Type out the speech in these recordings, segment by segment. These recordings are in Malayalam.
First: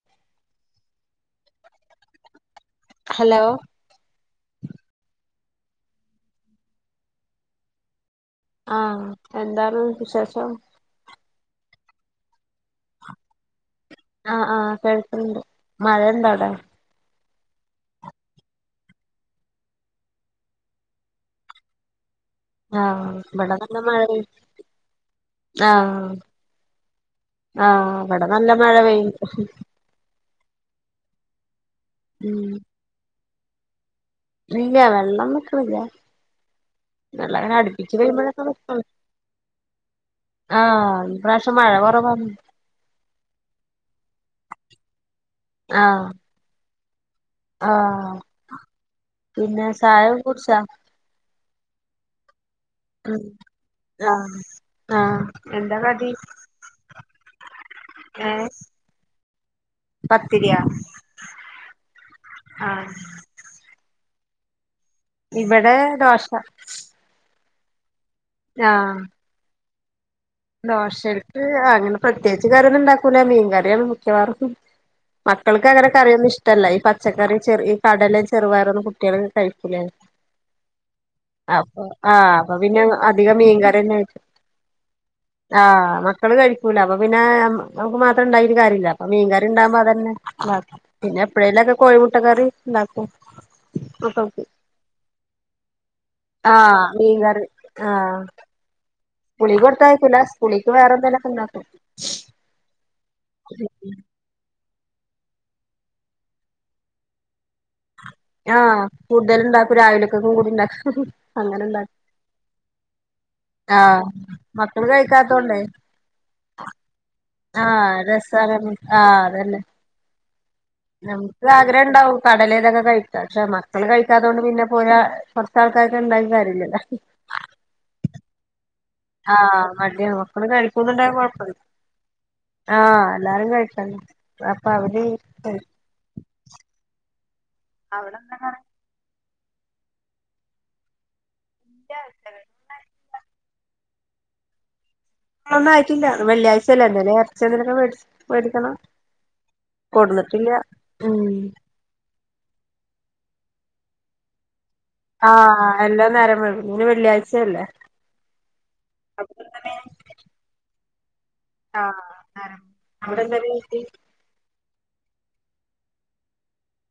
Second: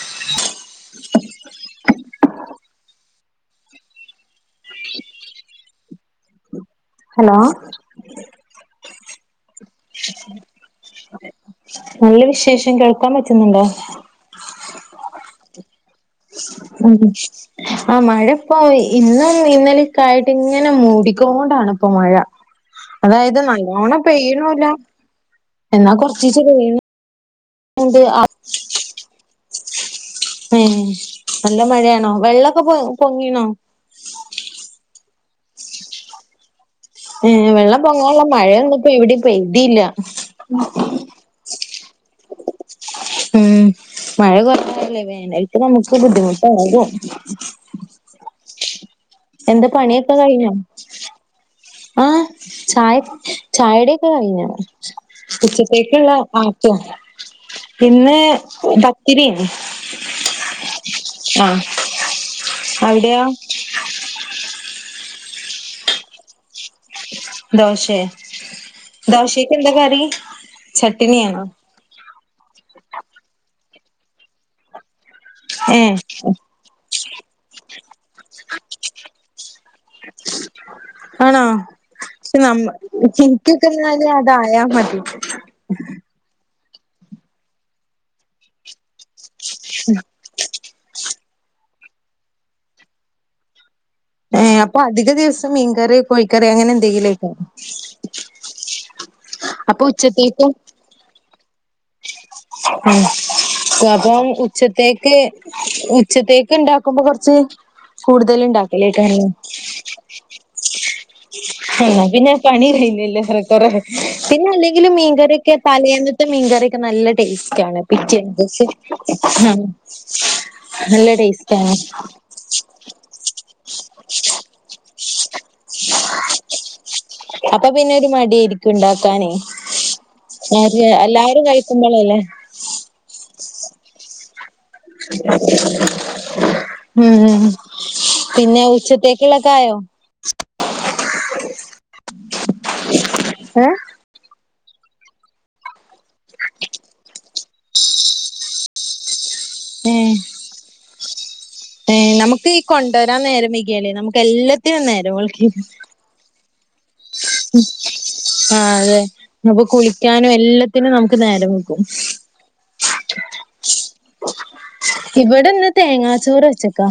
[inaudible] ഹലോ ഹലോ ആഹ് എന്താണ് വിശേഷം [inaudible] നല്ല വിശേഷം കേൾക്കാൻ പറ്റുന്നുണ്ടോ ആഹ് ആഹ് കേഴക്കണ്ട് മഴണ്ടവിടാ ഉം [inaudible] ആ മഴ ഇപ്പോ ഇന്നും ഇന്നലക്കായിട്ട് ഇങ്ങനെ മൂടിക്കോണ്ടാണിപ്പൊ മഴ ആഹ് അതായത് ഇവിടെ നല്ല മഴ നല്ലോണം പെയ്യ് പെയ്യണോല്ല എന്നാ ആഹ് കൊറച്ചീച്ച പെയ്യ ആഹ് അവിടെ നല്ല മഴ പെയ്യ ഏഹ് നല്ല മഴയാണോ ഉം വെള്ളൊക്കെ പൊ പൊങ്ങീണോ ഇല്ല വെള്ളം നിക്കണില്ല ഏഹ് അങ്ങനെ വെള്ളം അടുപ്പിച്ച് പൊങ്ങാനുള്ള പെയ്യുമ്പോഴൊക്കെ മഴയൊന്നും ഇപ്പോ ഇവിടെ പെയ്തിയില്ല ആഹ ഇപ്രാവശ്യം മഴ കുറവ ഉം മഴ കൊറല്ല വേന ഇത്ര നമുക്ക് ബുദ്ധിമുട്ട ആകും ആഹ പിന്നെ എന്താ ചായക്കെകുടിച്ച ആഹ ചായ ചായകുടിക്കെ ആഹ് കഴിഞ്ഞ ആഹ് എന്താ കടി ഉച്ചത്തേക്കുള്ള ആറ്റ പിന്നെ ഏഹ് കത്തിരി പത്തിരിയാ ആഹ ആഹ് അവിടെയാ ഇവിടെ ദോഷ ദോശേ ആഹ ദോശക് എന്താ കറി ദോശ എടുത്ത് ചട്ടിനിയാണോ അങ്ങനെ പ്രത്യേകി കാര്യൊന്നും ഇണ്ടാക്കൂല മീൻകറിയാണ് മിക്കവാറും മക്കൾക്ക് അങ്ങനെ ഏഹ് കറിയൊന്നും ഇഷ്ടമല്ല ഈ പച്ചക്കറി ചെറിയ കടലും ചെറുവാറൊന്നന്ന് കുട്ടികളൊക്കെ കഴിക്കൂല ആണോ അപ്പൊ ആഹ് പക്ഷെ അപ്പൊ നമ്മ പിന്നെ അധികം എനിക്കൊക്കെ മീൻകറിന്ത എന്നാല് അതായാ മതി ആഹ് മക്കള് കഴിക്കുല അപ്പൊ പിന്നെ നമുക്ക് മാത്രം ഉണ്ടായരു കാര്യമില്ല അ മീൻകറി ഇണ്ടാവുമ്പോതന്നൊക്ക പിന്നെ എപ്പഴേലും ഒക്കെ കോഴിമുട്ട കറി ഉണ്ടാക്കും ഏ മക്കൾക്ക് അപ്പൊ അധിക ദിവസം മീൻകറി കോഴിക്കറി അങ്ങനെ ആഹ് എന്തെങ്കിലുംക്ക മീൻകറി പുളി കൊടുത്തായിക്കൂല പുളിക്ക് വേറെന്തേലൊക്കെ ഉണ്ടാക്കും [inaudible] ഉ അ അപ്പം ഉച്ചത്തേക്ക് ഉച്ചത്തേക്ക് ഉണ്ടാക്കുമ്പോൾ കുറച്ച് കൂടുതല ആഹ് ഉണ്ടാക്കലേക്ക എന്നന്നെ കൂടുതലുണ്ടാക്കും രാവിലക്കക്കും കൂടി ഉണ്ടാക്കും അങ്ങനെ ഉണ്ടാക്കും എന്നാ പിന്നെ പണിറിയില്ലല്ലേ കൊറെ ആഹ് പിന്നെ മക്കള് അല്ലെങ്കിലും മീൻകറിയൊക്കെ കഴിക്കാത്തോണ്ടേ തലേന്നത്തെ മീൻകറിയൊക്കെ നല്ല ടേസ്റ്റ് ആണ് ആഹ പിറ്റേന്ന് രസന ദിവസം ആഹ് അതല്ലേ ഉം നല്ല നമുക്ക് ടേസ്റ്റ് ആണ് ആഗ്രഹ ഉണ്ടാവും കടലേതൊക്കെ കഴിക്ക പക്ഷെ മക്കൾ കഴിക്കാതുകണ്ട് പിന്നെ പോയാ കുറച്ച ആൾക്കാക്ക ഉണ്ടാക്ക കാര്യില്ലല്ലോ അപ്പൊ പിന്നെ ഒരു മടിയായിരിക്കുണ്ട ന ആഹ് മടിയാണ് മക്കള് [unintelligible] എല്ലാരും കഴിക്കുമ്പോള അല്ലേ ആഹ എല്ലാരും കഴിക്കല്ല അപ്പൊ അവര് ഉ അവിടെന്താ കറി പിന്നെ ഉച്ചത്തേക്കുള്ളക്കയോ ഇല്ല ഉച്ചകഴി ആഏ ഒന്നും ആയിട്ടില്ല വെള്ളിയാഴ്ച അല്ല എ ഇറച്ച എന്തിനൊക്കെേ മേടിക്കണം ഏഹ് കൊടുന്നിട്ടില്ല ഉം നമുക്ക് ഈ കൊണ്ടുവരാൻ നേരം മികയല്ലേ നമുക്ക് എല്ലത്തിനും നേരം ആഹ എല്ലാം നേരം വൈക്കും ആ അതെ അപ്പൊ നപ്പൊ പിന്നെ കുളിക്കാനും എല്ലാത്തിനും നമുക്ക് നേരം ആഹ് അന്നേരം ആ അവിടെ എന്തായാലും ഇവിടെന്ന് തേങ്ങാച്ചോറ് വച്ചക്കാ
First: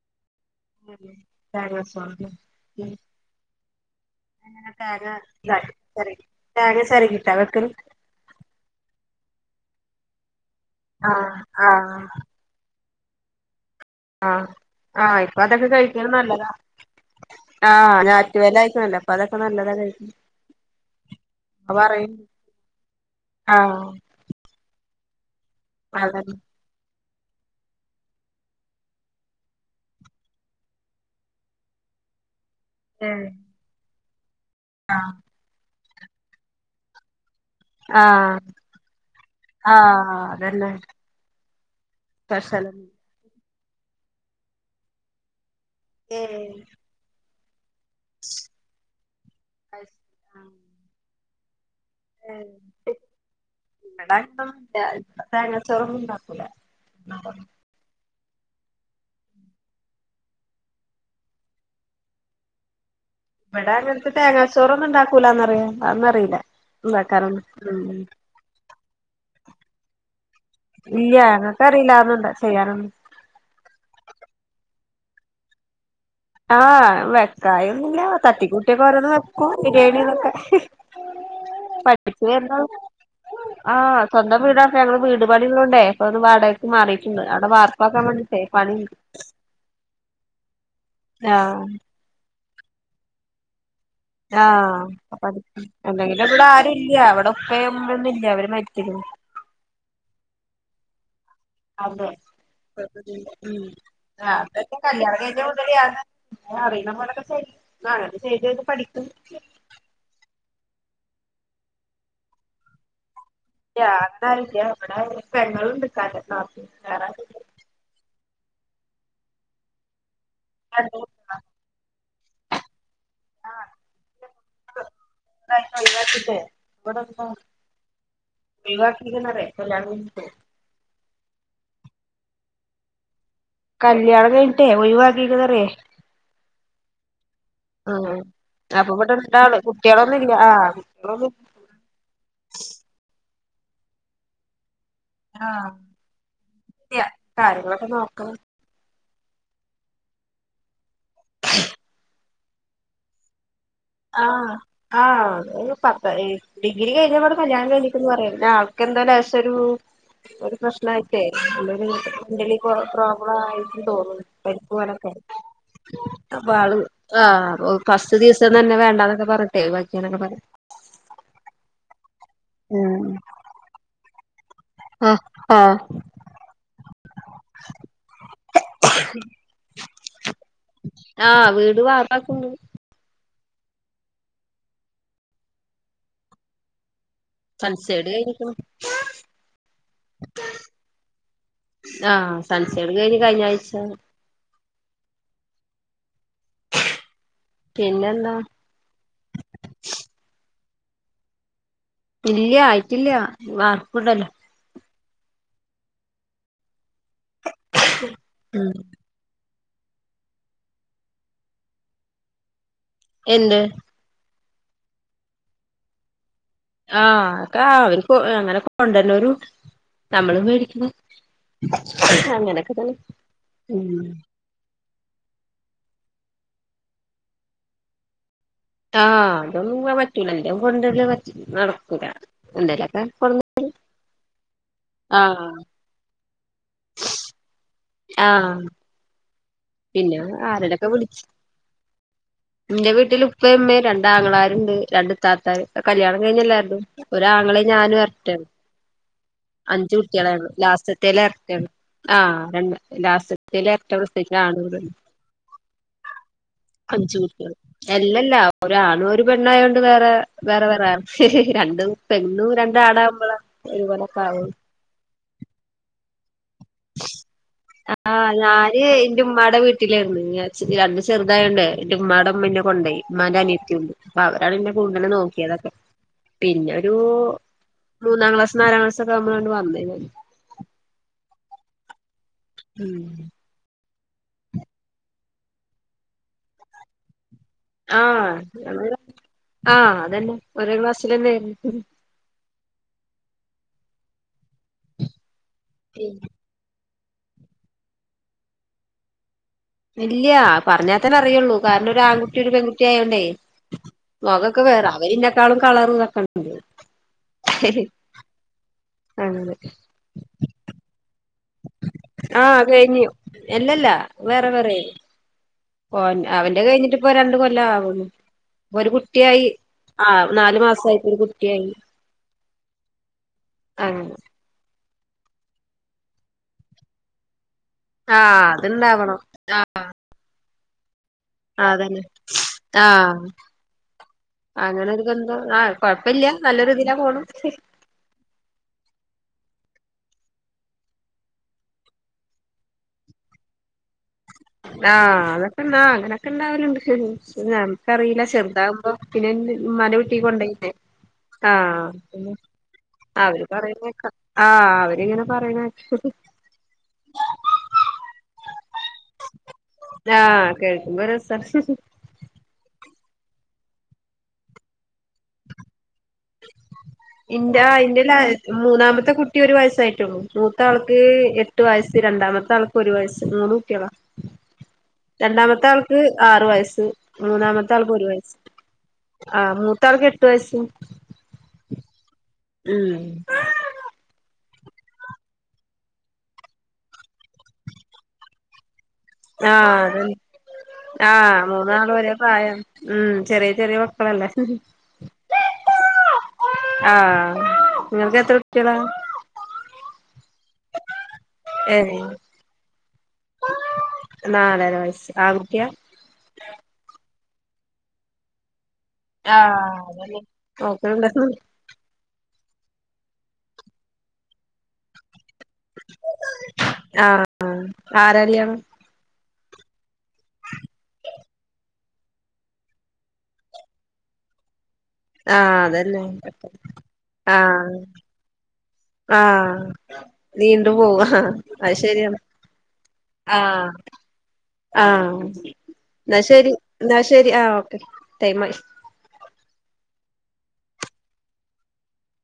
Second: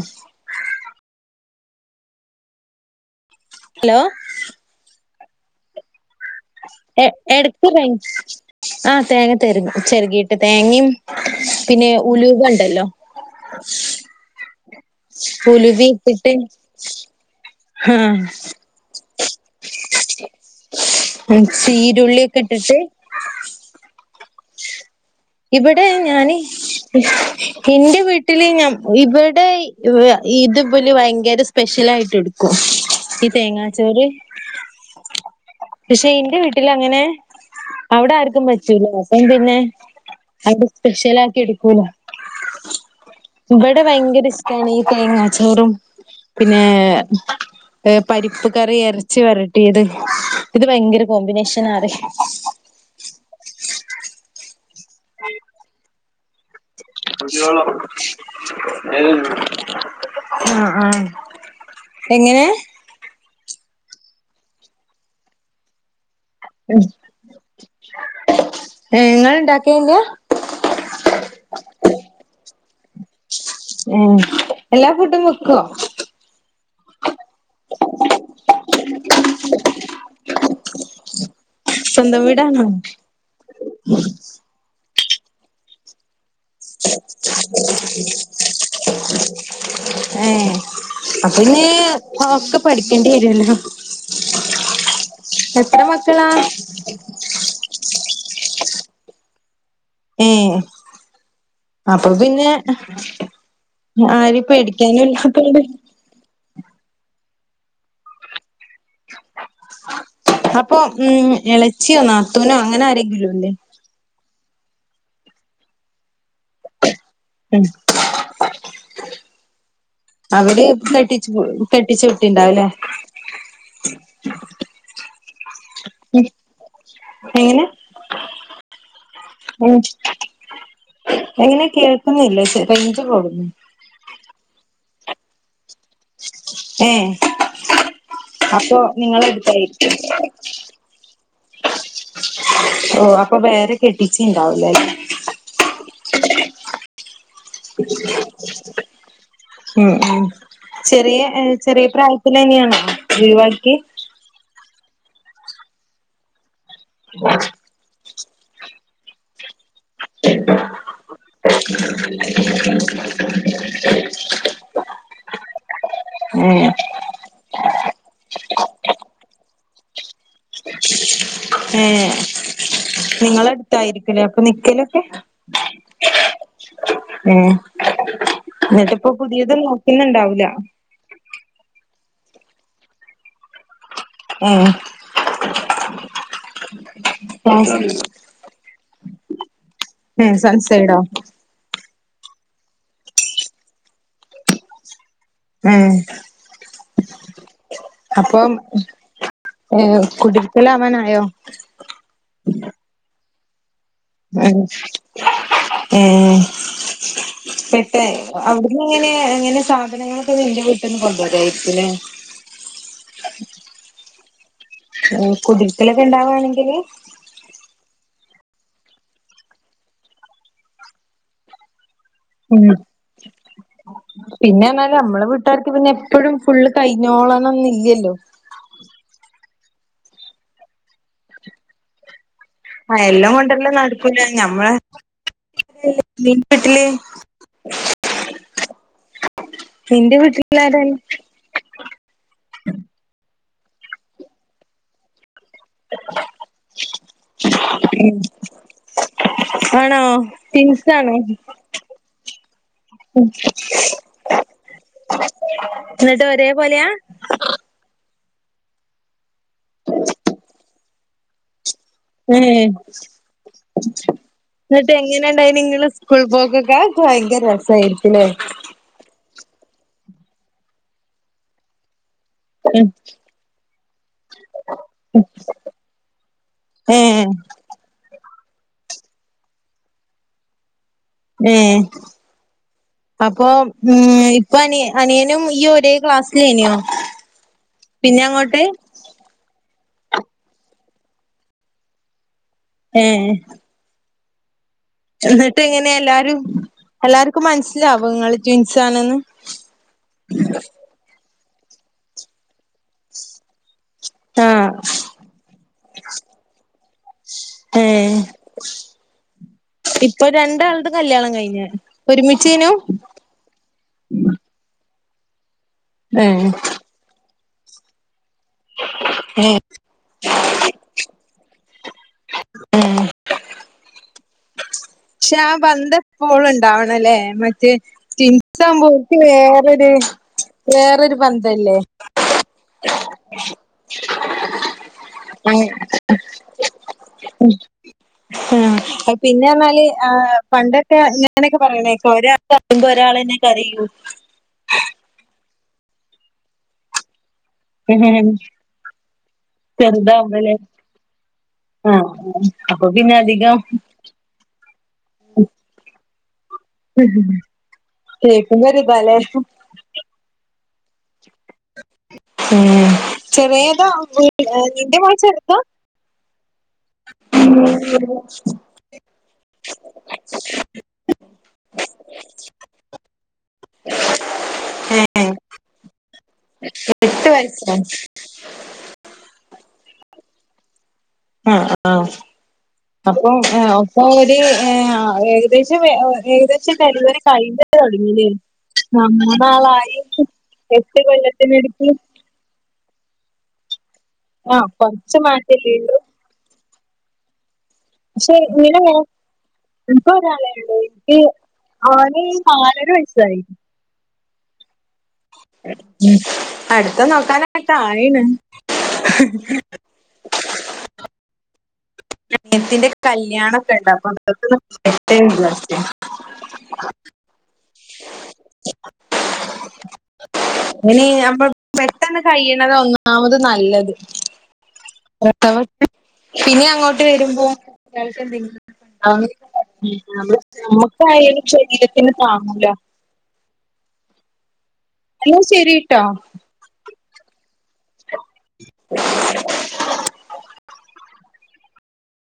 തേങ്ങ ചോറ് ഹലോ അങ്ങനക്ക ആരി എടക്ക് തേ ആ തേങ്ങ തെര ചെറുകിയിട്ട് തേങ്ങയും ആഹ് പിന്നെ ആഹ് ഉലുക ഉണ്ടല്ലോ ആഹ ആഹ ഇപ്പൊ അതൊക്കെ ഉലുവ കഴിക്ക ഇട്ടിട്ട് നല്ലത ആഹ ആ ഞാറ്റുവല ആയിക്കുന്നല്ലോ അപ്പൊ അതൊക്കെ നല്ലതാ കഴിക്കും അ പറ ചീരുള്ളിയൊക്കെ ഇട്ടിട്ട് ആഹ ഇവിടെ ഞാന് അതന്നെ എന്റെ വീട്ടില് ഞാൻ ഇവിടെ ഇത്പലി ഭയങ്കര സ്പെഷ്യൽ ആയിട്ട് എടുക്കും ഏഹ് ഈ തേങ്ങാച്ചോറ് ആഹ് പക്ഷെ എന്റെ വീട്ടിൽ അങ്ങനെ അവിടെ ആർക്കും പറ്റൂല അപ്പം പിന്നെ ആഹ അ സ്പെഷ്യല ആക്കി എടുക്കൂല സ്പെഷ്യലന്നെ ഇവിടെ ഭയങ്കര ഇഷ്ടമാണ് ഈ തേങ്ങാച്ചോറും ഏഹ് പിന്നെ പരിപ്പ് കറി ഇറച്ചി വരട്ടിയത് അത് ശരി ആഹ് ഇത് ഭയങ്കര കോമ്പിനേഷനാ റിം [inaudible] തേങ്ങാചോറൊന്നും ണ്ടാക്കൂല അള ആ ആ എങ്ങനെ ഇവിടെ അങ്ങനത്തെ തേങ്ങാച്ചോറ ഒന്നും ഇണ്ടാക്കൂലന്നറിയ അന്ന അറിയില്ല എന്താക്കാ ഉ നിങ്ങൽ ഇണ്ടാകേല ഇല്ല ങ്ങക്ക അറിയില്ല അതൊന്നും ചെയ്യാനൊന്നും ഉം എല്ലാ ഫുഡും വെക്കുവോ ആഹ വെക്കായൊന്നുംഇല്ല തട്ടിക്കൂട്ടിയക്ക ഓരോന്ന് വെക്കും ബിരിയാണിന്നൊക്കെ സ്വന്തം വിടാണോ ആഹ് സ്വന്തം വീടാ ഞങ്ങള്ൾ വീട്പാണിള്ളോണ്ടേ അപ്പൊത് വടകക്കെ മാറിയിട്ടുണ്ട് അവിടെ വാർപ്പാക്കാൻ വേണ്ടിട്ട പണി ഏ അപ്പൊ ആഹ് ന്നി ഒക്കെ പഠിക്കേണ്ടിവരോലോ ആഹ അപ്പ ഇല്ലെങ്കിലും മക്കളാ ഇവിട ആരൂല്യ ഇവടെ ഉപ്പിമ് ഉമ്മ്യും ഒന്നൂല്യ അവര് മരിച്ചിക്ക്ണ് എ അതെ ഉ ആ ആരിം അതക്കെ പേടിക്കാനും കല്യാണം കഴിഞ്ഞ ഇല്ലാത്തോണ്ട് മുതല് ഞാന് അറീണ പോലൊക്കെ ചെയ്ത് ചെയ്ത് പടിക്ക് അപ്പൊ ഉം ഇളച്ചിയോ നാത്തൂനോ അങ്ങനെ ആരെങ്കിലുംല്ലേ ഇല്ല അടനെ ആരുമല്ല ഇവിടെ പെങ്ങളുണ്ട് ഇക്കാക്ക താത്ത വേറെ ആരും ഉ അവിടെ രണ്ട് നട്ടി കെ ട്ടിച്ചു വിട്ടിണ്ടാവല്ലേ ഉം ഴത്തിട്ടേ ഇവിടെന്താ എങ്ങനെ ഒഴിവാക്കീന്നുപറയാ ഉം കല്യാണം കഴിച്ചിട്ട് എങ്ങനെ കേൾക്കുന്നില്ലേ റേഞ്ച് പോവുന്നു കല്യാണം കഴിഞ്ഞിട്ടേ ഒഴിവാക്കീന്നറിയ ഏഹ് ആഹ് അപ്പ ഇവിടട്ടാള് കുട്ട്യാളൊന്നും ഇല്ല ആഹ് ഓഹ് അപ്പൊ വേറെ കെട്ടിച്ചീണ്ടാവുലേ ആഹ് യ്യാ ഉം ഉം ചെറിയ എ ചെറിയ പ്രായത് ത്തില്ലെന്നേണോ ഒഴിവാക്ക്യ ആഹ് ആഹ് ഒരു പത്തഏ ഡിഗ്രി കഴഞ്ഞപാട് കല്യാണം കയിഞ്ഞ് പറയണ്ടാ ആൾക്കെന്തോ ലെശോരു പ്രശ്നായിട്ടേ എന്തൊരു ഇതില് പ്രോ പ്രോബ്ലം ആയിട്ട് തോന്നും പരിപ്പ് പോലെത്തെ അപ്പ ഏഹ് ആള് ആഹ് ഓക്ക് ഫസ്റ്റ് ദിവസം തന്നെ വേണ്ടാന്നൊക്കെ പറഞ്ഞിട്ടെ വെക്കന്നൊക്കെ പറഞ് ഏഹ് ഉം നിങ്ങളട്ത്തായിരിക്കുലേ അപ്പൊ നിക്കല് ആഹ് ആഹ് എഹ് ന്നിട്ട് ഇപ്പൊ പുതിയത് നോകിന്ന്ണ്ടാവൂല ആഹ് വീട് വാർപ്പാക്കു ഏ... പ്ലാസ്റ്റിക്ക് സൺസൈഡ് കഴിഞ്ഞിക്ക്ണ് [inaudible] ഏഹ് സൺസൈഡോ ആഹ് സൺസൈഡ് കഴിഞ്ഞു കഴിഞ്ഞാഴ്ച ഏഹ് [inaudible] പിന്നെന്താ അപ്പം ഏഹ്കുടിരിക്കല് ആവാനായോ ഇല്ല്യ ആയിട്ടില്ല വാർപ്പ്ണ്ടല്ലോ അൻ ഏഹ് പെൻ ഏഹ് ഉം അവിടുന്ന് എങ്ങനെ എങ്ങനെ സാധനങ്ങളൊക്കെ നിന്റെ വീട്ടിന്ന് കൊണ്ടരായിരിക്കുംലേ എന്ത് കുടിര്ക്കല്കെ ഇണ്ടവാണെങ്കില് ആഹ് ക്കെ അവര്ക്കൊ അങ്ങനെ കൊണ്ടര്ന്നോരു ണ്ട് നമ്മള് മേടിക്കുന്ന് അ അങ്ങനൊക്കെതന്നെ ഉം പിന്നെർഞാല് നമ്മളെ വീട്ടാർക്ക് പിന്നെ എപ്പഴും ഫുള്ള് കൈഞ്ഞോളണംന്നില്ലല്ലോ ആഹ് അതൊന്നും പറ്റൂല. ഇന്റെ കൊണ്ടര്ല് നടക്കൂല എന്തേലൊക്കെ ആഹ് എല്ലം കൊട് കൊണ്ടര്ല് നടക്കുല്ല. ഞമ്മളെ ആഹ് നിന്റെ വീട്ടില് ആഹ് നിന്റെ വീട്ടിൽ ആര [unintelligible] ന്റെ വീട്ടില് ഉപ്പേ മ്മേ രണ്ട്അങ്ങളര് ണ്ട് രണ്ട് ഇത്തത്താര് കല്യയാണം കഴിഞ്ഞ് എല്ലാര്തും ഒരാങ്ങളീം ഞാനും എര്ട്ടേണ് അഞ്ചു ആണോ കുട്യളാണ് ട്വിൻസാണോ? ലാസ്റ്റ്ത്തെല് എരട്ടേണ് ആഹ് രണ്ട് ലാസ്റ്റ്ത്തേല് എര്റ്റ പ്രസവി ഒരാൺ കൂടെണ്ട് എന്നിട്ട് ഒരേ പോലെയാ? അഞ്ച് കുട്ട്യാള് എല്ലല്ല ഒരാണും ഒരു പെണ്ണുആയോണ്ട് വേറെ വേറെ വേറെ രണ്ടും പെണ്ണു ഏഹ് രണ്ടാആണആകുമ്പളാ ഒരുപോലൊക്കെ ആകുളൂ ന്നട്ട് എങ്ങനെണ്ടായിനി ങ്ങളെ സ്കൂൾ പോക്കക്കെ. അക്കെ വയങ്കര രസായിരിക്കുല്ലേ ഏയ്‌ ന്റെ ഉമ്മാടെ വീട്ടിലാരുന്നു രണ്ടണ്ട് ചെറുതായോണ്ട് ന്റെ ഇമ്മമാടെമ്മന്നെ കൊണ്ടയി. മ്മാൻ്റെ അനിയത്ത്യുണ്ട്. പ്പ അവരാണ്നെ കൂട്തല് നോക്കിയതൊക്കെ പിന്നെരു ഏ മൂന്നെരു മൂന്നാം ക്ലാസ് നാലാം ക്ലാസ്സ് ഒക്കെആകുമ്പള വന്നെ ഏഹ് ഉം അപ്പൊ ഉം ഇപ്പ അനി അനിയനും ഇയ്യും ഒരേ ക്ലാസ്സിലേനിയോ? പിന്നെ അങ്ങോട്ട് ആഹ് ആഹ് അതന്നെ ഓരേ ക്ലാസ്സിലന്നെ എ ആയ്ര്ന്ന് ഏഹ് എന്നിട്ട് ങ്ങനെ എല്ലാരും എല്ലാര് ക്കും മനസ്സിലാവോ ങ്ങള് ട്വിൻസാണ്ന്ന് ഇല്ലാ പറഞ്ഞാ തന്നെ അറിയുള്ളൂ കാരണം ഒരു ആൺകുട്ടി ഒരു പെൺകുട്ടി ആയോണ്ടേ ആ മോഖൊക്കെ വേറെ അവരിന്ക്കാളും കളറും തക്കണ്ട് ഏഹ് അങ്ങനെ ഇപ്പൊ രണ്ടാള്ത് കല്യാണം കഴിഞ്ഞ് ആ ഒരുമിച്ചേനു കെഴിഞ്ഞു എല്ലല്ലാ വേറെ വേറെനി ഓ ഏ അവന്റെ കഴിഞ്ഞിട്ട് ഇപ്പൊ രണ്ട് കൊല്ലം ആവുന്നു. ഇപ്പൊ ഒരു കുട്ട്യായി ഏ ആ നാലു മാസായിട്ട് ഒരുകുട്ടിയായി ഏ ആ ക്ഷ ആഹ് ബന്തം പോളും ഇണ്ടാവണല്ലേ മറ്റേ ആഹ് ട്വിൻസാകുമ്പോ ഓര്ക്ക് അത്ണ്ടാവണം വേറൊര് വേറൊരു ബന്ധ ആഹ് ആതന്നെ ആഹ് അങ്ങനെ ഒരുതെന്തോ ആ കൊഴപ്പല്ല്യ. നല്ലൊരു ഇതിലാ പോണ് ഉം അത് പിന്നെർഞാല് ആഹ് പണ്ടൊക്കെ ഇങ്ങനെയൊക്കെ പറയണേക്ക ഒരാളറിയുമ്പോ ഒരാളന്നെകരിയൂ ആഹാ അതൊക്കെന്നാ അങ്ങനൊക്കെ ഇണ്ടാവല്ണ്ട്, ആഹാ ആഹാ.. ! ച്ചറീല ചെറുതാകുമ്പോ പിന്നെന്നെ- മ്മാന്റെ വീട്ടീ ചെറുതാവുമ്പല്ലേ കൊണ്ടോയിലെ. ആഹ് ആ അപ്പൊ പിന്നെ അവര് അധികം പറയുന്നേക്ക ആഹ് അവരിങ്ങനെ പറയണേ കേക്ക് ബോര് താലേ ആഹ് കേൾക്കുമ്പോ രസാ ചെറിയതാ നിന്റെ പോലെ ചെറ്ത ഇന്റെ ആയ്ന്റെ ലെ മൂന്നാമത്തെ കുട്ടി ഒരു വയസ്സായിറ്റൊ ള്ളൂ മൂത്ത ആൾക്ക് എ ട്ട് വയസ് രണ്ടാമത്തെ ആൾക് ഒരു വയസ് മൂന്ന് കുട്യളാ എ രണ്ടാമത്തെ ആൾക്ക് ആറു വയസ്സ്, എട്ട് മൂന്നാമത്തെ വയസ്സോ ആൾക്ക് ഒരു വയസ്സ്. ആഹാ മൂത്താൾക്ക് എട്ട് വയസ്സ്. ആഹാ ആഹാ... ! ഉം അപ്പോ അപ്പോ ഒര് ഹാ ഏകദേശം, ഏകദേശം ഡെലിവറി കഴിഞ്ഞട്ട് തുടങ്ങിണ്. ആഹ് ആഹ് മൂന്നാളായി അതന്നെ എട്ട് ആഹ് കൊല്ലത്തിനെടക്ക് മൂന്നാളും ഒരേ പ്രായം ഉം ചെറിയ ചെറിയ മക്കളല്ലേ. ആഹാ കൊർച്ച് മാറ്റല്ലെ ഉള്ളൂ. ആഹാ.. ! പക്ഷെ ഇങ്ങിനെന്നെ, ഇൻക് ഒരാളെ ഉള്ളുയ്. വ് ഏഹ് ഓന് നാലര വയസ്സായി നാലര വയസ്. അടുത്തത് നോക്കാനോക്കായിണ്. ആഹ് അതന്നെ നോക്ക്ണ്ടോ ഹ് ന്റെ അനിയത്തിന്റെ കല്യാണൊക്കെണ്ട് അപ്പൊ അതൊക്കെയൊന്ന് കയ്യട്ടെന്ന് [inaudible] ആഹാ ആഹാ ആര കല്യാണം? [inaudible] അയ്ന് [inaudible] പെട്ടെന്ന് കൈയ്ണതാ ഒന്നാമത് നല്ലത് ആഹാ അതെന്നെ പിന്നെ പെട്ടെന്ന് അങ്ങോട്ട് വരുമ്പോ ആഹാ.. അത്യാവശ്യം എന്തെങ്കിലും ! ആഹാ ഉണ്ടാവുന്ന നീണ്ടു പോവാ ഹാ.. നമ്മക്കായാലും ഹാ... അത് ശരീരത്തിന് ശരിയാണ്. താങ്ങൂല ആഹാ ആഹാ എന്നാ ശരിട്ടോ ന്നാ ശരി! ന്നാ ശരി ആഹാ ഓക്കെ ടൈമായി! [unintelligible]